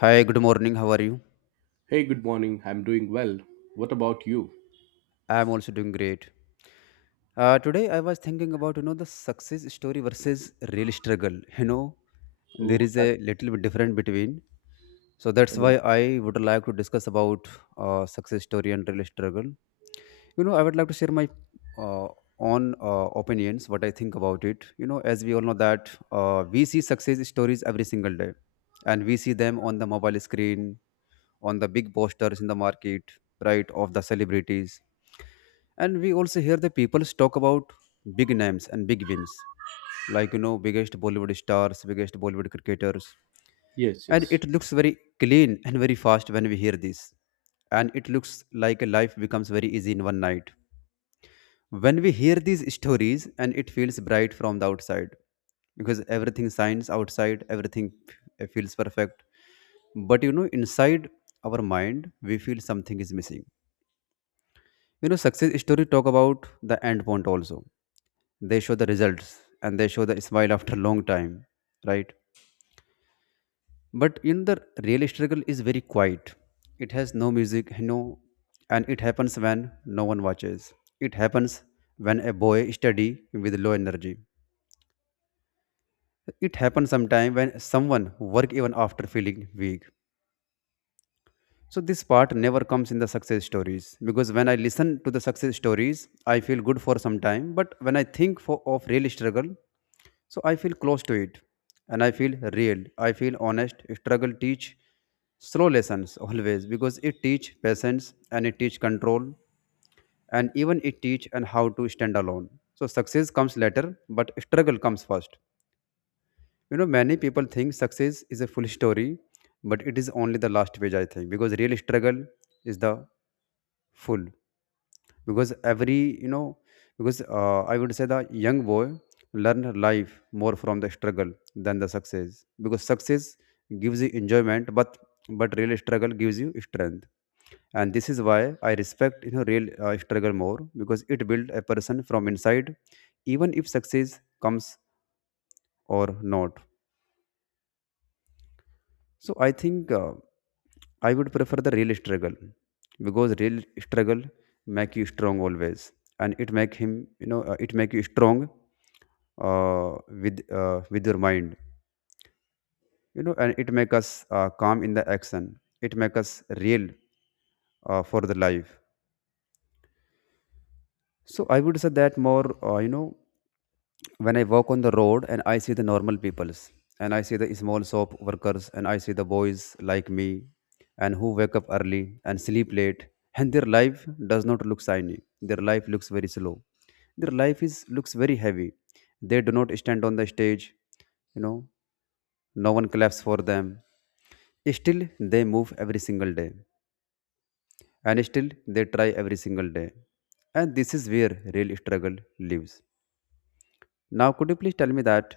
Hi, good morning. How are you? Hey, good morning. I'm doing well. What about you? I'm also doing great. Today I was thinking about the success story versus real struggle. You know, Oh, there is that's a little bit different between. So that's good. why I would like to discuss about success story and real struggle. You know, I would like to share my uh, own opinions, what I think about it. You know, as we all know that we see success stories every single day, and we see them on the mobile screen, on the big posters in the market, right, of the celebrities, and we also hear the people talk about big names and big wins like you know biggest bollywood stars, biggest bollywood cricketers. Yes, And yes. it looks very clean and very fast when we hear this, and it looks like life becomes very easy in one night when we hear these stories, and it feels bright from the outside because everything shines outside, everything feels perfect. But you know inside our mind we feel something is missing. You know, success story talk about the end point also. They show the results and they show the smile after a long time, right? But in the real struggle is very quiet. It has no music, you know, and it happens when no one watches. It happens when a boy study with low energy. It happens sometime when someone work even after feeling weak. So this part never comes in the success stories because when I listen to the success stories, I feel good for some time. But when I think for, of real struggle, so I feel close to it, and I feel real. I feel honest. Struggle teach slow lessons always because it teach patience and it teach control, and even it teach and how to stand alone. So success comes later, but struggle comes first. You know, many people think success is a full story, but it is only the last page. I think because real struggle is the full because every you know because I would say the young boy learn life more from the struggle than the success because success gives you enjoyment but real struggle gives you strength. And this is why I respect you know real struggle more because it builds a person from inside even if success comes or not. So I think I would prefer the real struggle because real struggle make you strong always, and it make him you know it make you strong with your mind, you know, and it make us calm in the action. It make us real for the life. So I would say that more you know when I walk on the road and I see the normal peoples, and I see the small shop workers and I see the boys like me and who wake up early and sleep late, and their life does not look shiny. Their life looks very slow. Their life is looks very heavy. They do not stand on the stage, you know, no one claps for them. Still they move every single day. And still they try every single day. And this is where real struggle lives. Now could you please tell me that?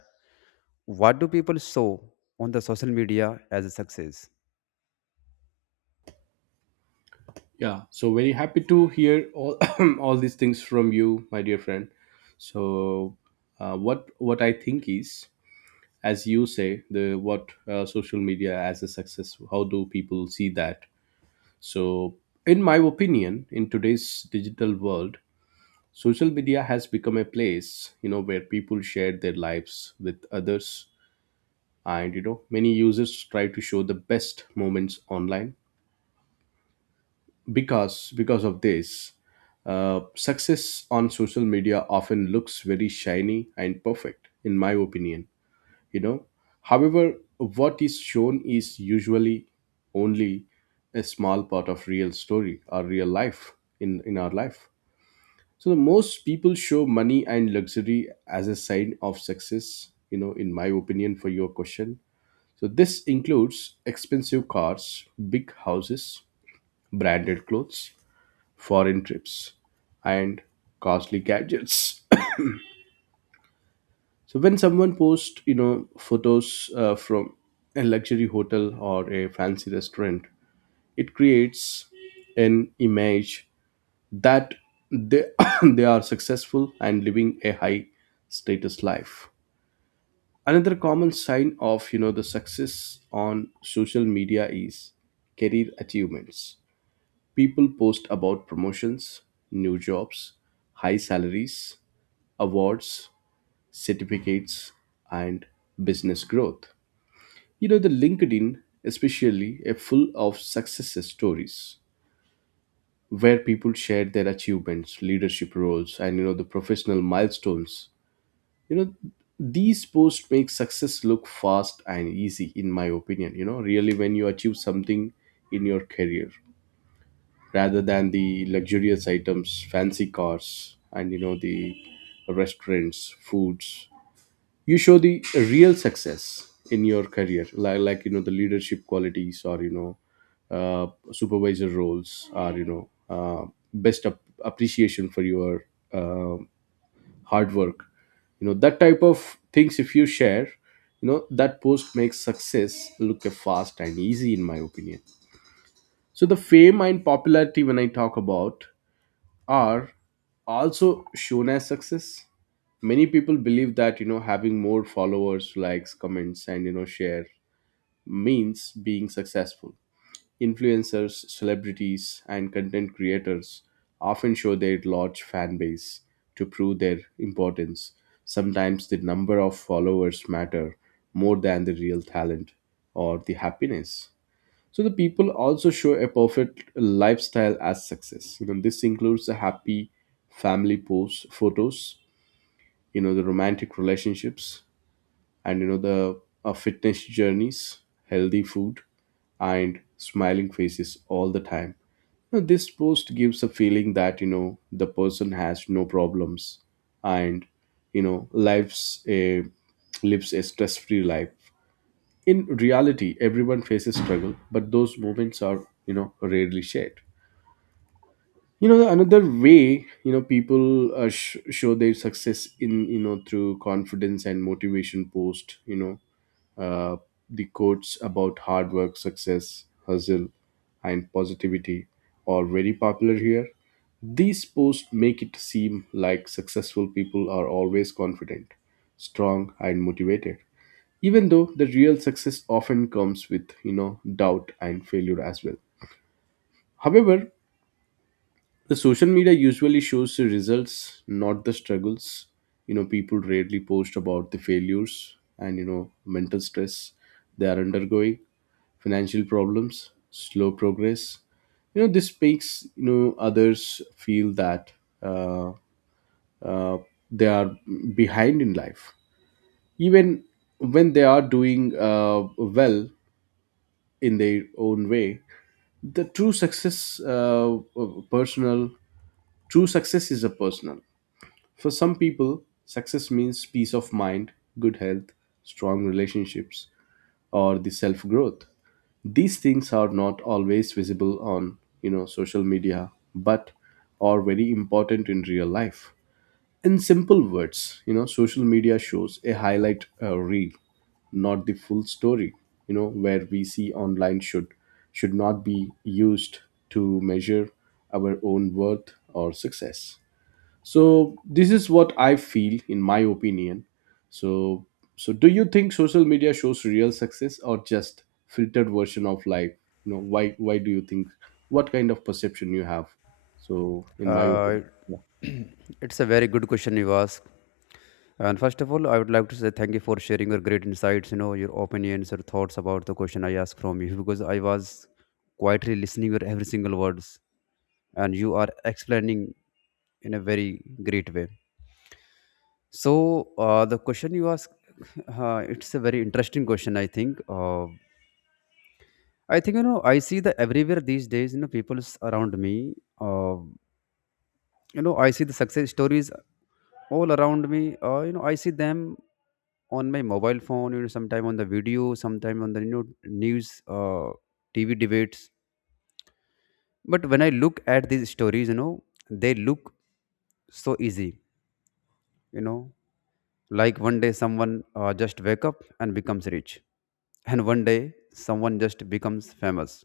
What do people show on the social media as a success? Yeah, so very happy to hear all all these things from you, my dear friend. So, what I think is, as you say, the what social media as a success. How do people see that? So, in my opinion, in today's digital world, social media has become a place, you know, where people share their lives with others, and, you know, many users try to show the best moments online, because of this, success on social media often looks very shiny and perfect, in my opinion, you know. However, what is shown is usually only a small part of real story or real life, in our life. So the most people show money and luxury as a sign of success, you know, in my opinion, for your question. So this includes expensive cars, big houses, branded clothes, foreign trips, and costly gadgets. So when someone posts, you know, photos from a luxury hotel or a fancy restaurant, it creates an image that they they are successful and living a high status life. Another common sign of, you know, the success on social media is career achievements. People post about promotions, new jobs, high salaries, awards, certificates, and business growth. You know, the LinkedIn, especially, is full of success stories where people share their achievements, leadership roles, and, you know, the professional milestones. You know, these posts make success look fast and easy, in my opinion. You know, really, when you achieve something in your career, rather than the luxurious items, fancy cars, and, you know, the restaurants, foods. You show the real success in your career, like you know the leadership qualities, or you know supervisor roles, or you know, appreciation for your uh, hard work. You know, that type of things. If you share, you know, that post makes success look fast and easy, in my opinion. So the fame and popularity, when I talk about, are also shown as success. Many people believe that, you know, having more followers, likes, comments, and, you know, share means being successful. Influencers, celebrities, and content creators often show their large fan base to prove their importance. Sometimes the number of followers matter more than the real talent or the happiness. So the people also show a perfect lifestyle as success. You know, this includes the happy family posts, photos, you know, the romantic relationships, and, you know, the fitness journeys, healthy food, and smiling faces all the time. Now, this post gives a feeling that, you know, the person has no problems, and, you know, lives a stress-free life. In reality, everyone faces struggle, but those moments are, you know, rarely shared. You know, another way, you know, people show their success in, you know, through confidence and motivation post, you know, uh, the quotes about hard work, success, hustle, and positivity are very popular here. These posts make it seem like successful people are always confident, strong, and motivated, even though the real success often comes with, you know, doubt and failure as well. However, the social media usually shows the results, not the struggles. You know, people rarely post about the failures, and, you know, mental stress they are undergoing, financial problems, slow progress. You know, this makes, you know, others feel that uh, uh, they are behind in life, even when they are doing well in their own way. The true success, personal, true success is a personal. For some people, success means peace of mind, good health, strong relationships, or the self growth. These things are not always visible on, you know, social media, but are very important in real life. In simple words, you know, social media shows a highlight reel, not the full story. You know, where we see online should not be used to measure our own worth or success. So this is what I feel, in my opinion. So so do you think social media shows real success, or just filtered version of life? You know, why do you think? What kind of perception you have? So in my opinion, Uh, yeah. it's a very good question you ask. And first of all, I would like to say thank you for sharing your great insights, you know, your opinions, your thoughts about the question I asked from you because I was quietly listening your every single words and you are explaining in a very great way. So the question you ask, it's a very interesting question, I think. I think you know I see the everywhere these days. You know, people around me. Uh, you know I see the success stories all around me, you know I see them on my mobile phone, you know, sometime on the video, sometime on the you know news, uh, tv debates. But when I look at these stories, you know, they look so easy. You know, like one day someone just wake up and becomes rich, and one day someone just becomes famous.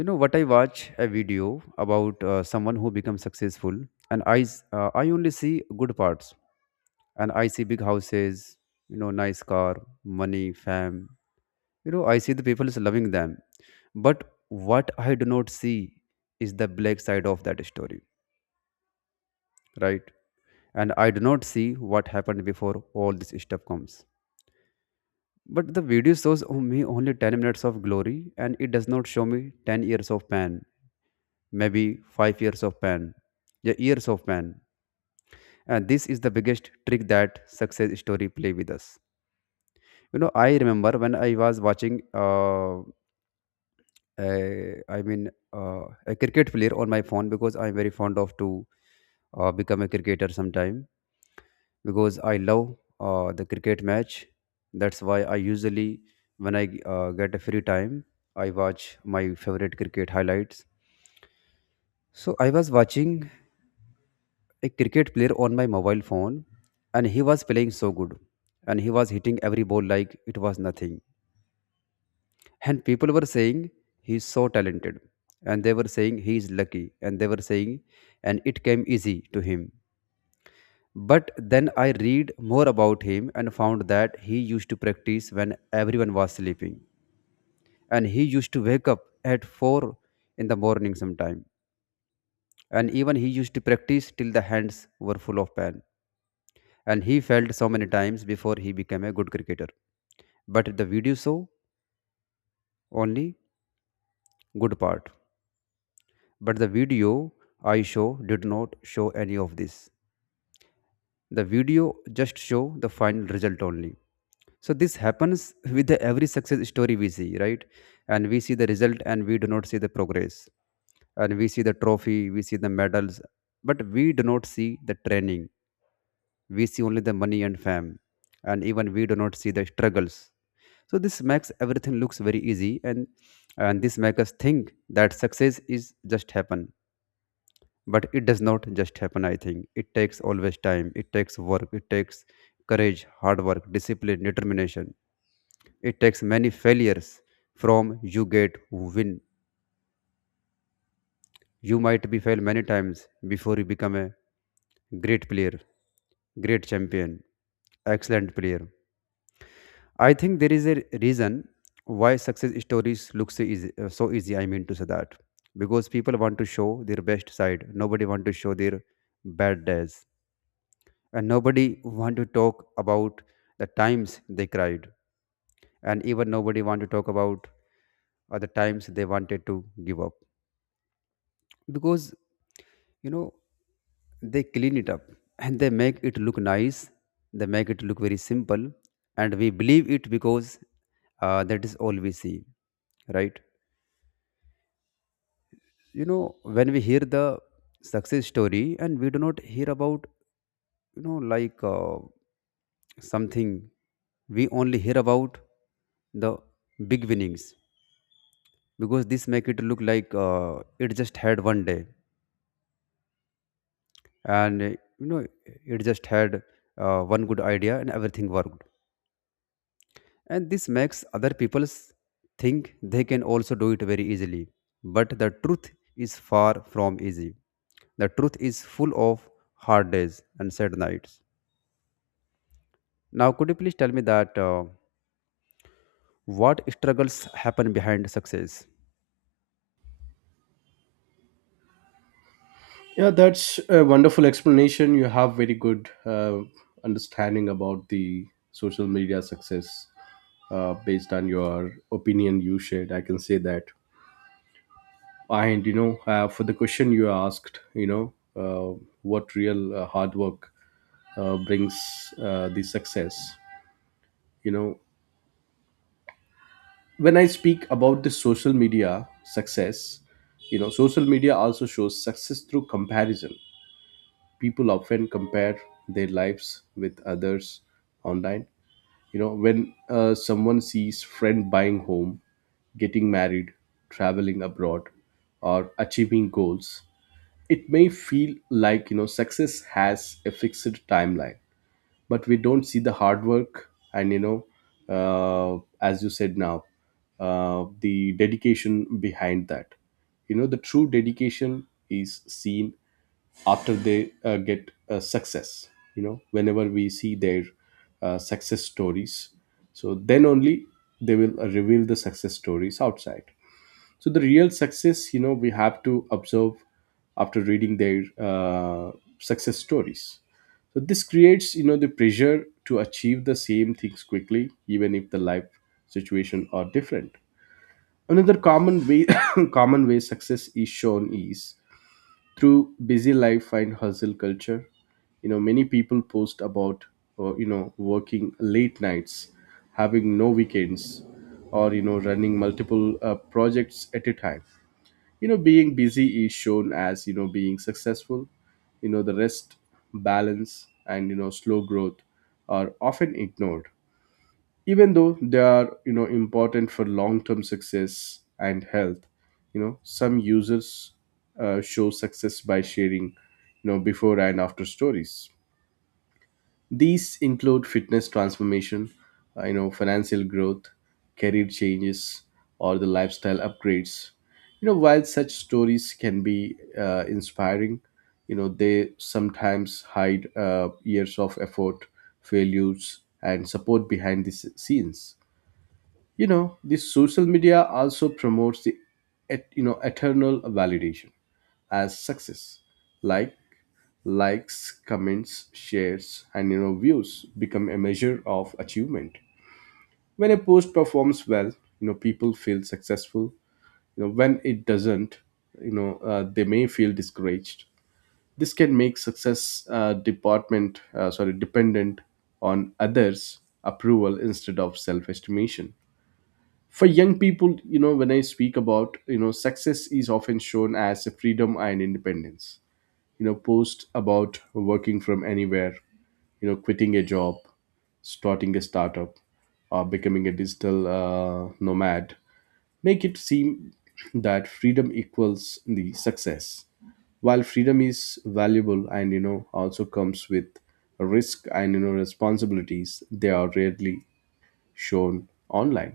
You know what, I watch a video about someone who becomes successful, and I only see good parts, and I see big houses, you know, nice car, money, fame. You know, I see the people is loving them. But what I do not see is the black side of that story, right? And I do not see what happened before all this stuff comes. But the video shows me only 10 minutes of glory and it does not show me 10 years of pain, maybe 5 years of pain, yeah, years of pain. And this is the biggest trick that success story play with us. You know, I remember when I was watching uh, I a cricket player on my phone because I'm very fond of to become a cricketer sometime because I love the cricket match. That's why I usually, when I get a free time, I watch my favorite cricket highlights. So I was watching a cricket player on my mobile phone, and he was playing so good, and he was hitting every ball like it was nothing. And people were saying he's so talented, and they were saying he is lucky, and they were saying, and it came easy to him. But then I read more about him and found that he used to practice when everyone was sleeping, and he used to wake up at 4 in the morning sometime, and even he used to practice till the hands were full of pain. And he failed so many times before he became a good cricketer. But the video show only good part. But the video I show did not show any of this. The video just show the final result only. So this happens with the every success story we see, right? And we see the result and we do not see the progress. And we see the trophy, we see the medals, but we do not see the training. We see only the money and fame. And even we do not see the struggles. So this makes everything looks very easy, and this makes us think that success is just happen. But it does not just happen. I think it takes always time, it takes work, it takes courage, hard work, discipline, determination. It takes many failures from you get win. You might be failed many times before you become a great player, great champion, excellent player. I think there is a reason why success stories look so easy I mean to say that, because people want to show their best side. Nobody want to show their bad days, and nobody want to talk about the times they cried, and even nobody want to talk about the times they wanted to give up because you know they clean it up and they make it look nice, they make it look very simple, and we believe it because that is all we see, right? You know, when we hear the success story and we do not hear about you know like something, we only hear about the big winnings because this make it look like it just had one day and you know it just had one good idea and everything worked, and this makes other people think they can also do it very easily. But the truth is far from easy. The truth is full of hard days and sad nights. Now could you please tell me that what struggles happen behind success? Yeah, that's a wonderful explanation. You have very good understanding about the social media success based on your opinion you shared. I can say that. And you know, for the question you asked, you know, what real hard work brings the success? You know, when I speak about the social media success, you know, social media also shows success through comparison. People often compare their lives with others online. You know, when someone sees friend buying home, getting married, traveling abroad, or achieving goals, it may feel like, you know, success has a fixed timeline, but we don't see the hard work, and, you know, uh, as you said now, the dedication behind that. You know, the true dedication is seen after they get success. You know, whenever we see their success stories, so then only they will reveal the success stories outside. So the real success, you know, we have to observe after reading their success stories. So this creates, you know, the pressure to achieve the same things quickly, even if the life situation are different. Another common way common way success is shown is through busy life and hustle culture. You know, many people post about, you know, working late nights, having no weekends, or, you know, running multiple projects at a time. You know, being busy is shown as, you know, being successful. You know, the rest, balance, and, you know, slow growth are often ignored, even though they are, you know, important for long-term success and health. You know, some users show success by sharing, you know, before and after stories. These include fitness transformation, you know, financial growth, career changes, or the lifestyle upgrades. You know, while such stories can be inspiring, you know, they sometimes hide years of effort, failures, and support behind the scenes. You know, the social media also promotes the you know eternal validation as success. Like, likes, comments, shares, and, you know, views become a measure of achievement. When a post performs well, you know, people feel successful. You know, when it doesn't, you know, they may feel discouraged. This can make success department sorry dependent on others approval instead of self estimation. For young people, you know, when I speak about, you know, success is often shown as freedom and independence. You know, posts about working from anywhere, you know, quitting a job, starting a startup, or becoming a digital nomad make it seem that freedom equals the success. While freedom is valuable, and, you know, also comes with risk and, you know, responsibilities, they are rarely shown online.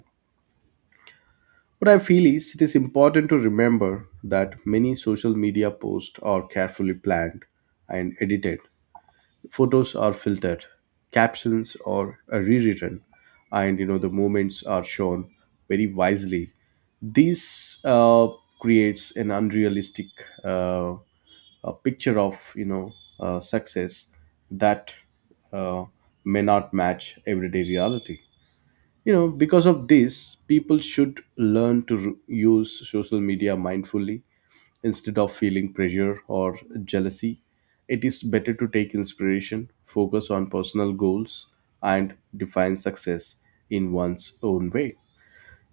What I feel is, it is important to remember that many social media posts are carefully planned and edited. Photos are filtered, captions are rewritten, and, you know, the moments are shown very wisely. This creates an unrealistic uh, a picture of, you know, success that uh, may not match everyday reality. You know, because of this, people should learn to use social media mindfully. Instead of feeling pressure or jealousy, it is better to take inspiration, focus on personal goals, and define success in one's own way.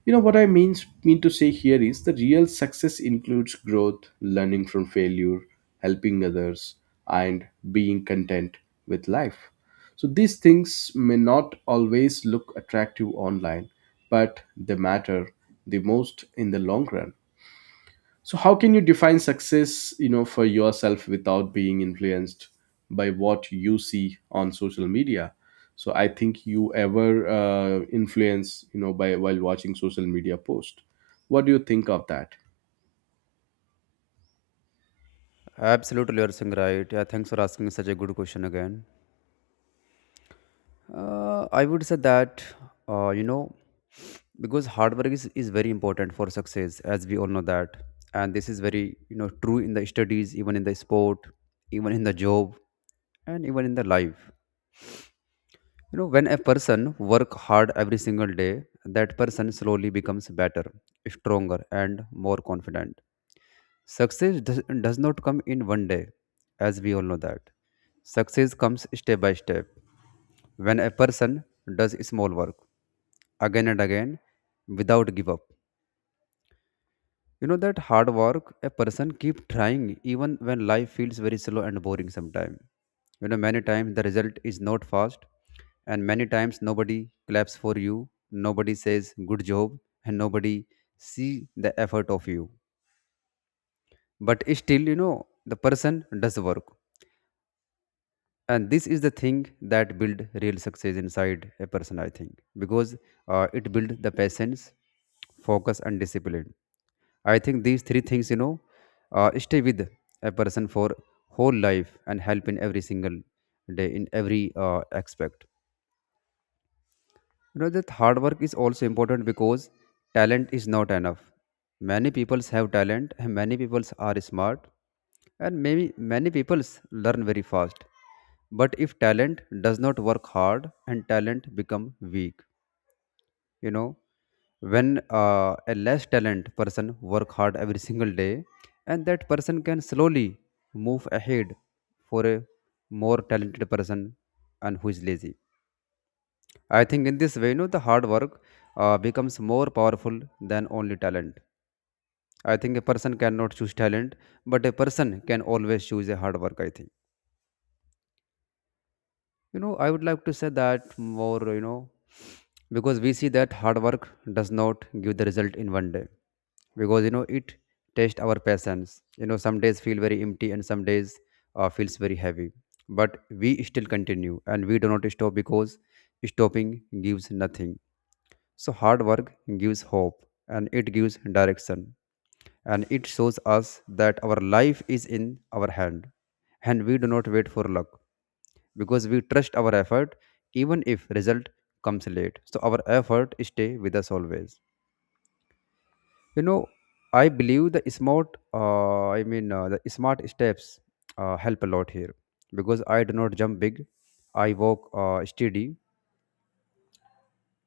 You know what I mean to say here is, the real success includes growth, learning from failure, helping others, and being content with life. So these things may not always look attractive online, but they matter the most in the long run. So how can you define success, you know, for yourself without being influenced by what you see on social media? So I think, you ever influence, you know, by while watching social media post. What do you think of that? Absolutely, you're saying right. Yeah, thanks for asking such a good question again. I would say that, you know, because hard work is very important for success, as we all know that. And this is very, you know, true in the studies, even in the sport, even in the job, and even in the life. You know, when a person work hard every single day, that person slowly becomes better, stronger, and more confident. Success does not come in one day, as we all know that. Success comes step by step. When a person does small work again and again without give up. You know that hard work a person keep trying even when life feels very slow and boring sometimes. You know many times the result is not fast and many times nobody claps for you, nobody says good job, and nobody see the effort of you. But still, you know, the person does work, and this is the thing that build real success inside a person, I think. Because it build the patience, focus and discipline. I think these three things, you know, stay with a person for whole life and help in every single day in every aspect. You know that hard work is also important because talent is not enough. Many people have talent and many people are smart, and maybe many people learn very fast. But if talent does not work hard and talent become weak, you know, when a less talent person work hard every single day, and that person can slowly move ahead for a more talented person and who is lazy. I think in this way, you know, the hard work becomes more powerful than only talent. I think a person cannot choose talent, but a person can always choose a hard work. I think, you know. I would like to say that more, you know, because we see that hard work does not give the result in one day, because you know it tests our patience. You know, some days feel very empty and some days feels very heavy, but we still continue and we do not stop because stopping gives nothing. So, hard work gives hope, and it gives direction, and it shows us that our life is in our hand, and we do not wait for luck because we trust our effort. Even if result comes late, so our effort stay with us always, you know. I believe the smart I mean the smart steps help a lot here because I do not jump big, I walk steady.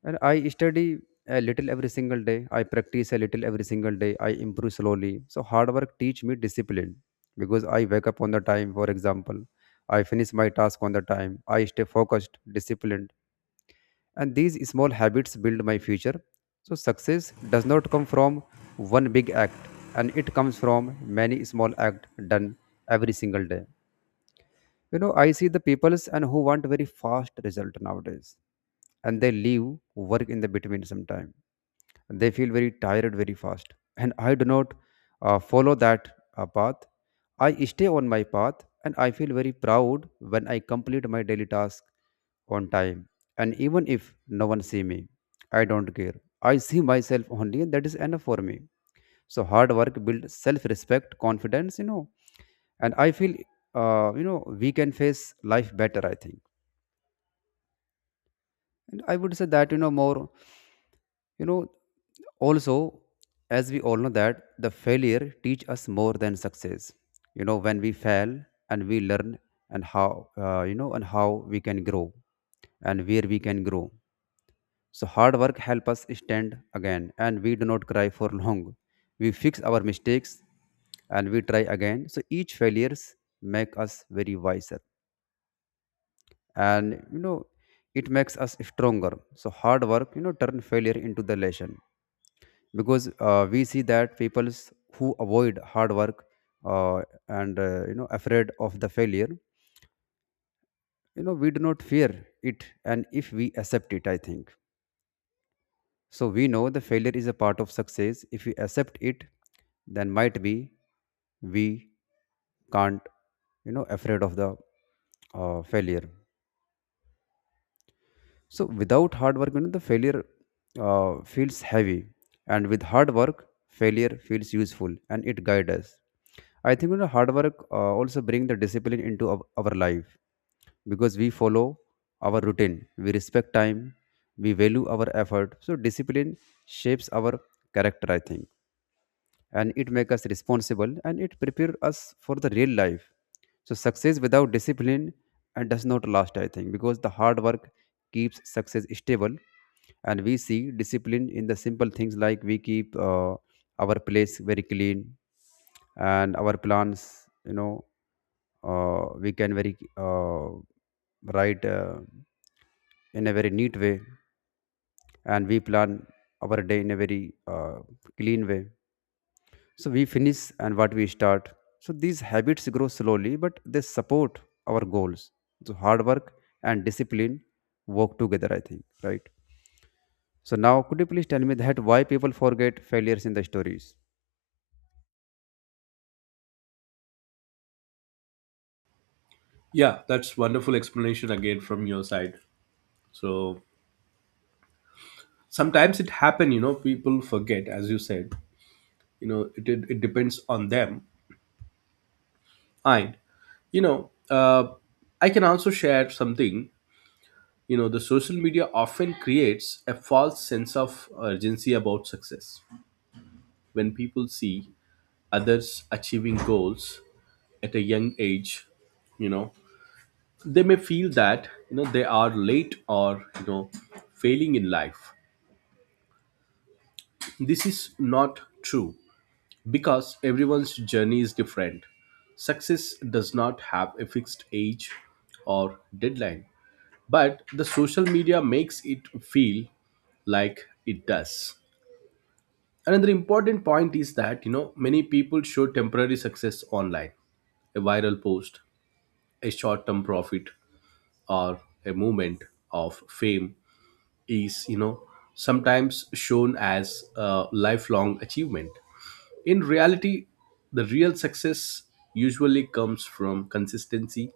And I study a little every single day. I practice a little every single day. I improve slowly. So hard work teach me discipline because I wake up on the time, for example. I finish my task on the time. I stay focused, disciplined. And these small habits build my future. So success does not come from one big act, and it comes from many small acts done every single day. You know, I see the peoples and who want very fast result nowadays, and they leave work in the between sometime, they feel very tired very fast. And I do not follow that path. I stay on my path, and I feel very proud when I complete my daily task on time. And even if no one see me, I don't care. I see myself only and that is enough for me. So hard work builds self respect, confidence, you know. And I feel you know we can face life better, I think. And I would say that, you know, more, you know, also, as we all know that the failure teach us more than success. You know, when we fail and we learn, and how you know, and how we can grow, and where we can grow. So hard work help us stand again, and we do not cry for long. We fix our mistakes, and we try again. So each failures make us very wiser, and you know, it makes us stronger. So hard work, you know, turn failure into the lesson. Because we see that people who avoid hard work uh, and you know afraid of the failure, you know, we do not fear it, and if we accept it, I think. So we know the failure is a part of success if we accept it, then might be we can't, you know, afraid of the failure. So without hard work, you know, the failure feels heavy, and with hard work, failure feels useful and it guides us. I think, you know, hard work also bring the discipline into our life, because we follow our routine, we respect time, we value our effort. So discipline shapes our character, I think, and it makes us responsible and it prepares us for the real life. So success without discipline and does not last, I think, because the hard work keeps success stable. And we see discipline in the simple things, like we keep our place very clean, and our plans, you know, we can very write in a very neat way, and we plan our day in a very clean way, so we finish and what we start. So these habits grow slowly, but they support our goals. So hard work and discipline work together, I think, right? So now, could you please tell me that why people forget failures in the stories? Yeah, that's wonderful explanation again from your side. So sometimes it happen, you know, people forget, as you said, you know, it depends on them. And you know, I can also share something. You know, the social media often creates a false sense of urgency about success. When people see others achieving goals at a young age, you know, they may feel that, you know, they are late, or, you know, failing in life. This is not true, because everyone's journey is different. Success does not have a fixed age or deadline, but the social media makes it feel like it does. Another important point is that, you know, many people show temporary success online. A viral post, a short term profit, or a moment of fame is, you know, sometimes shown as a lifelong achievement. In reality, the real success usually comes from consistency,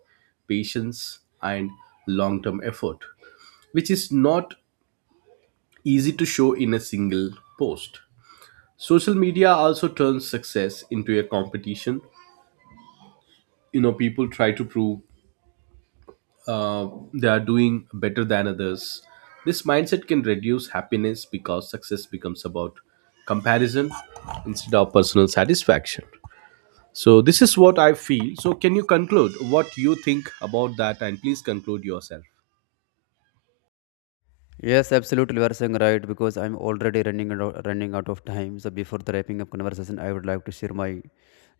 patience, and long term effort, which is not easy to show in a single post. Social media also turns success into a competition. You know, people try to prove, uh, they are doing better than others. This mindset can reduce happiness, because success becomes about comparison instead of personal satisfaction. So this is what I feel. So can you conclude what you think about that, and please conclude yourself? Yes, absolutely. You are saying right because I'm already running out of time. So before the wrapping up conversation, I would like to share my, you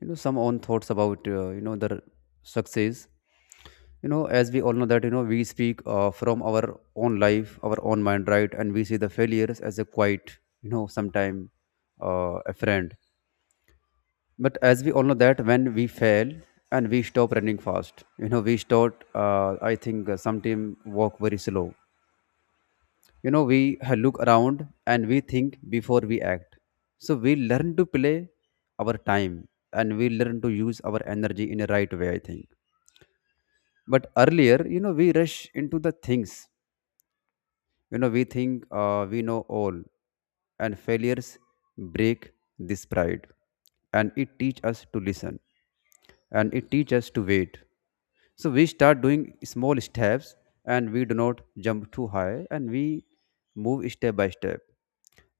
know, some own thoughts about you know, the success. You know, as we all know that, you know, we speak from our own life, our own mind, right? And we see the failures as a quite, you know, sometime a friend. But as we all know that when we fail and we stop running fast, you know, we start I think sometime walk very slow. You know, we look around and we think before we act. So we learn to play our time, and we learn to use our energy in a right way, I think. But earlier, you know, we rush into the things. You know, we think we know all, and failures break this pride. And it teach us to listen, and it teach us to wait. So we start doing small steps, and we do not jump too high, and we move step by step.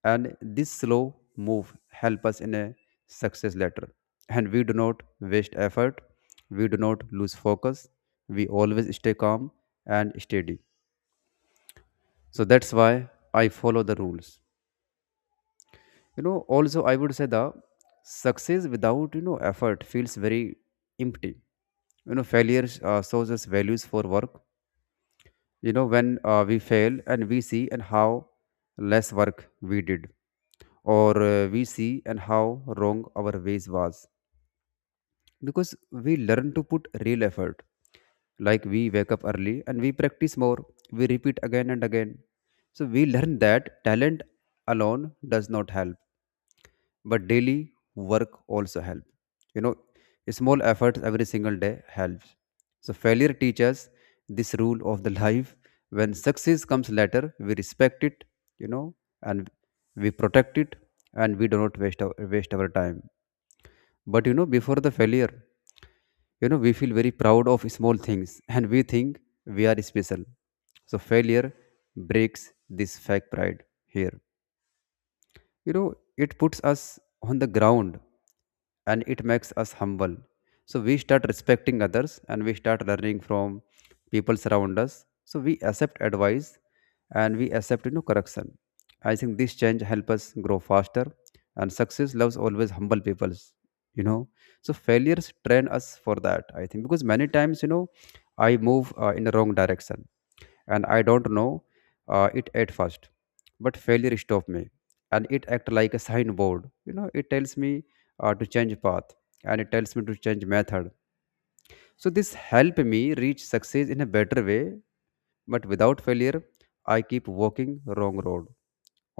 And this slow move help us in a success later. And we do not waste effort, we do not lose focus, we always stay calm and steady. So that's why I follow the rules. You know, also I would say the success without, you know, effort feels very empty. You know, failure shows us values for work. You know, when we fail and we see and how less work we did, or we see and how wrong our ways was. Because we learn to put real effort, like we wake up early and we practice more, we repeat again and again. So we learn that talent alone does not help, but daily work also help, you know. Small efforts every single day helps. So failure teaches this rule of the life. When success comes later, we respect it, you know, and we protect it, and we do not waste our time. But you know, before the failure, you know, we feel very proud of small things and we think we are special. So failure breaks this fake pride here, you know. It puts us on the ground, and it makes us humble. So we start respecting others, and we start learning from people around us. So we accept advice, and we accept, you know, correction. I think this change help us grow faster, and success loves always humble peoples, you know. So failures train us for that, I think. Because many times, you know, I move in the wrong direction, and I don't know it at first, but failure stopped me. And it act like a signboard, you know. It tells me to change path, and it tells me to change method. So this help me reach success in a better way. But without failure, I keep walking wrong road,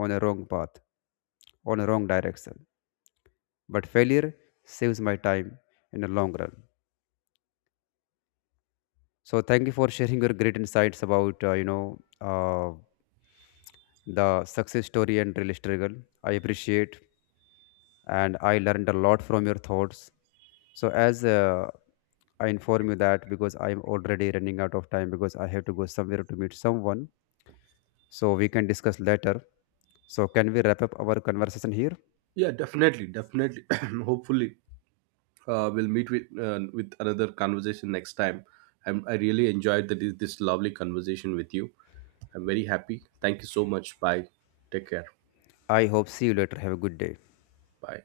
on a wrong path, on a wrong direction. But failure saves my time in the long run. So thank you for sharing your great insights about you know, the success story and real struggle. I appreciate, and I learned a lot from your thoughts. So as I inform you that because I'm already running out of time, because I have to go somewhere to meet someone, so we can discuss later. So can we wrap up our conversation here? Yeah, definitely, definitely. Hopefully we'll meet with another conversation next time. I really enjoyed this lovely conversation with you. I'm very happy. Thank you so much. Bye. Take care. I hope see you later. Have a good day. Bye.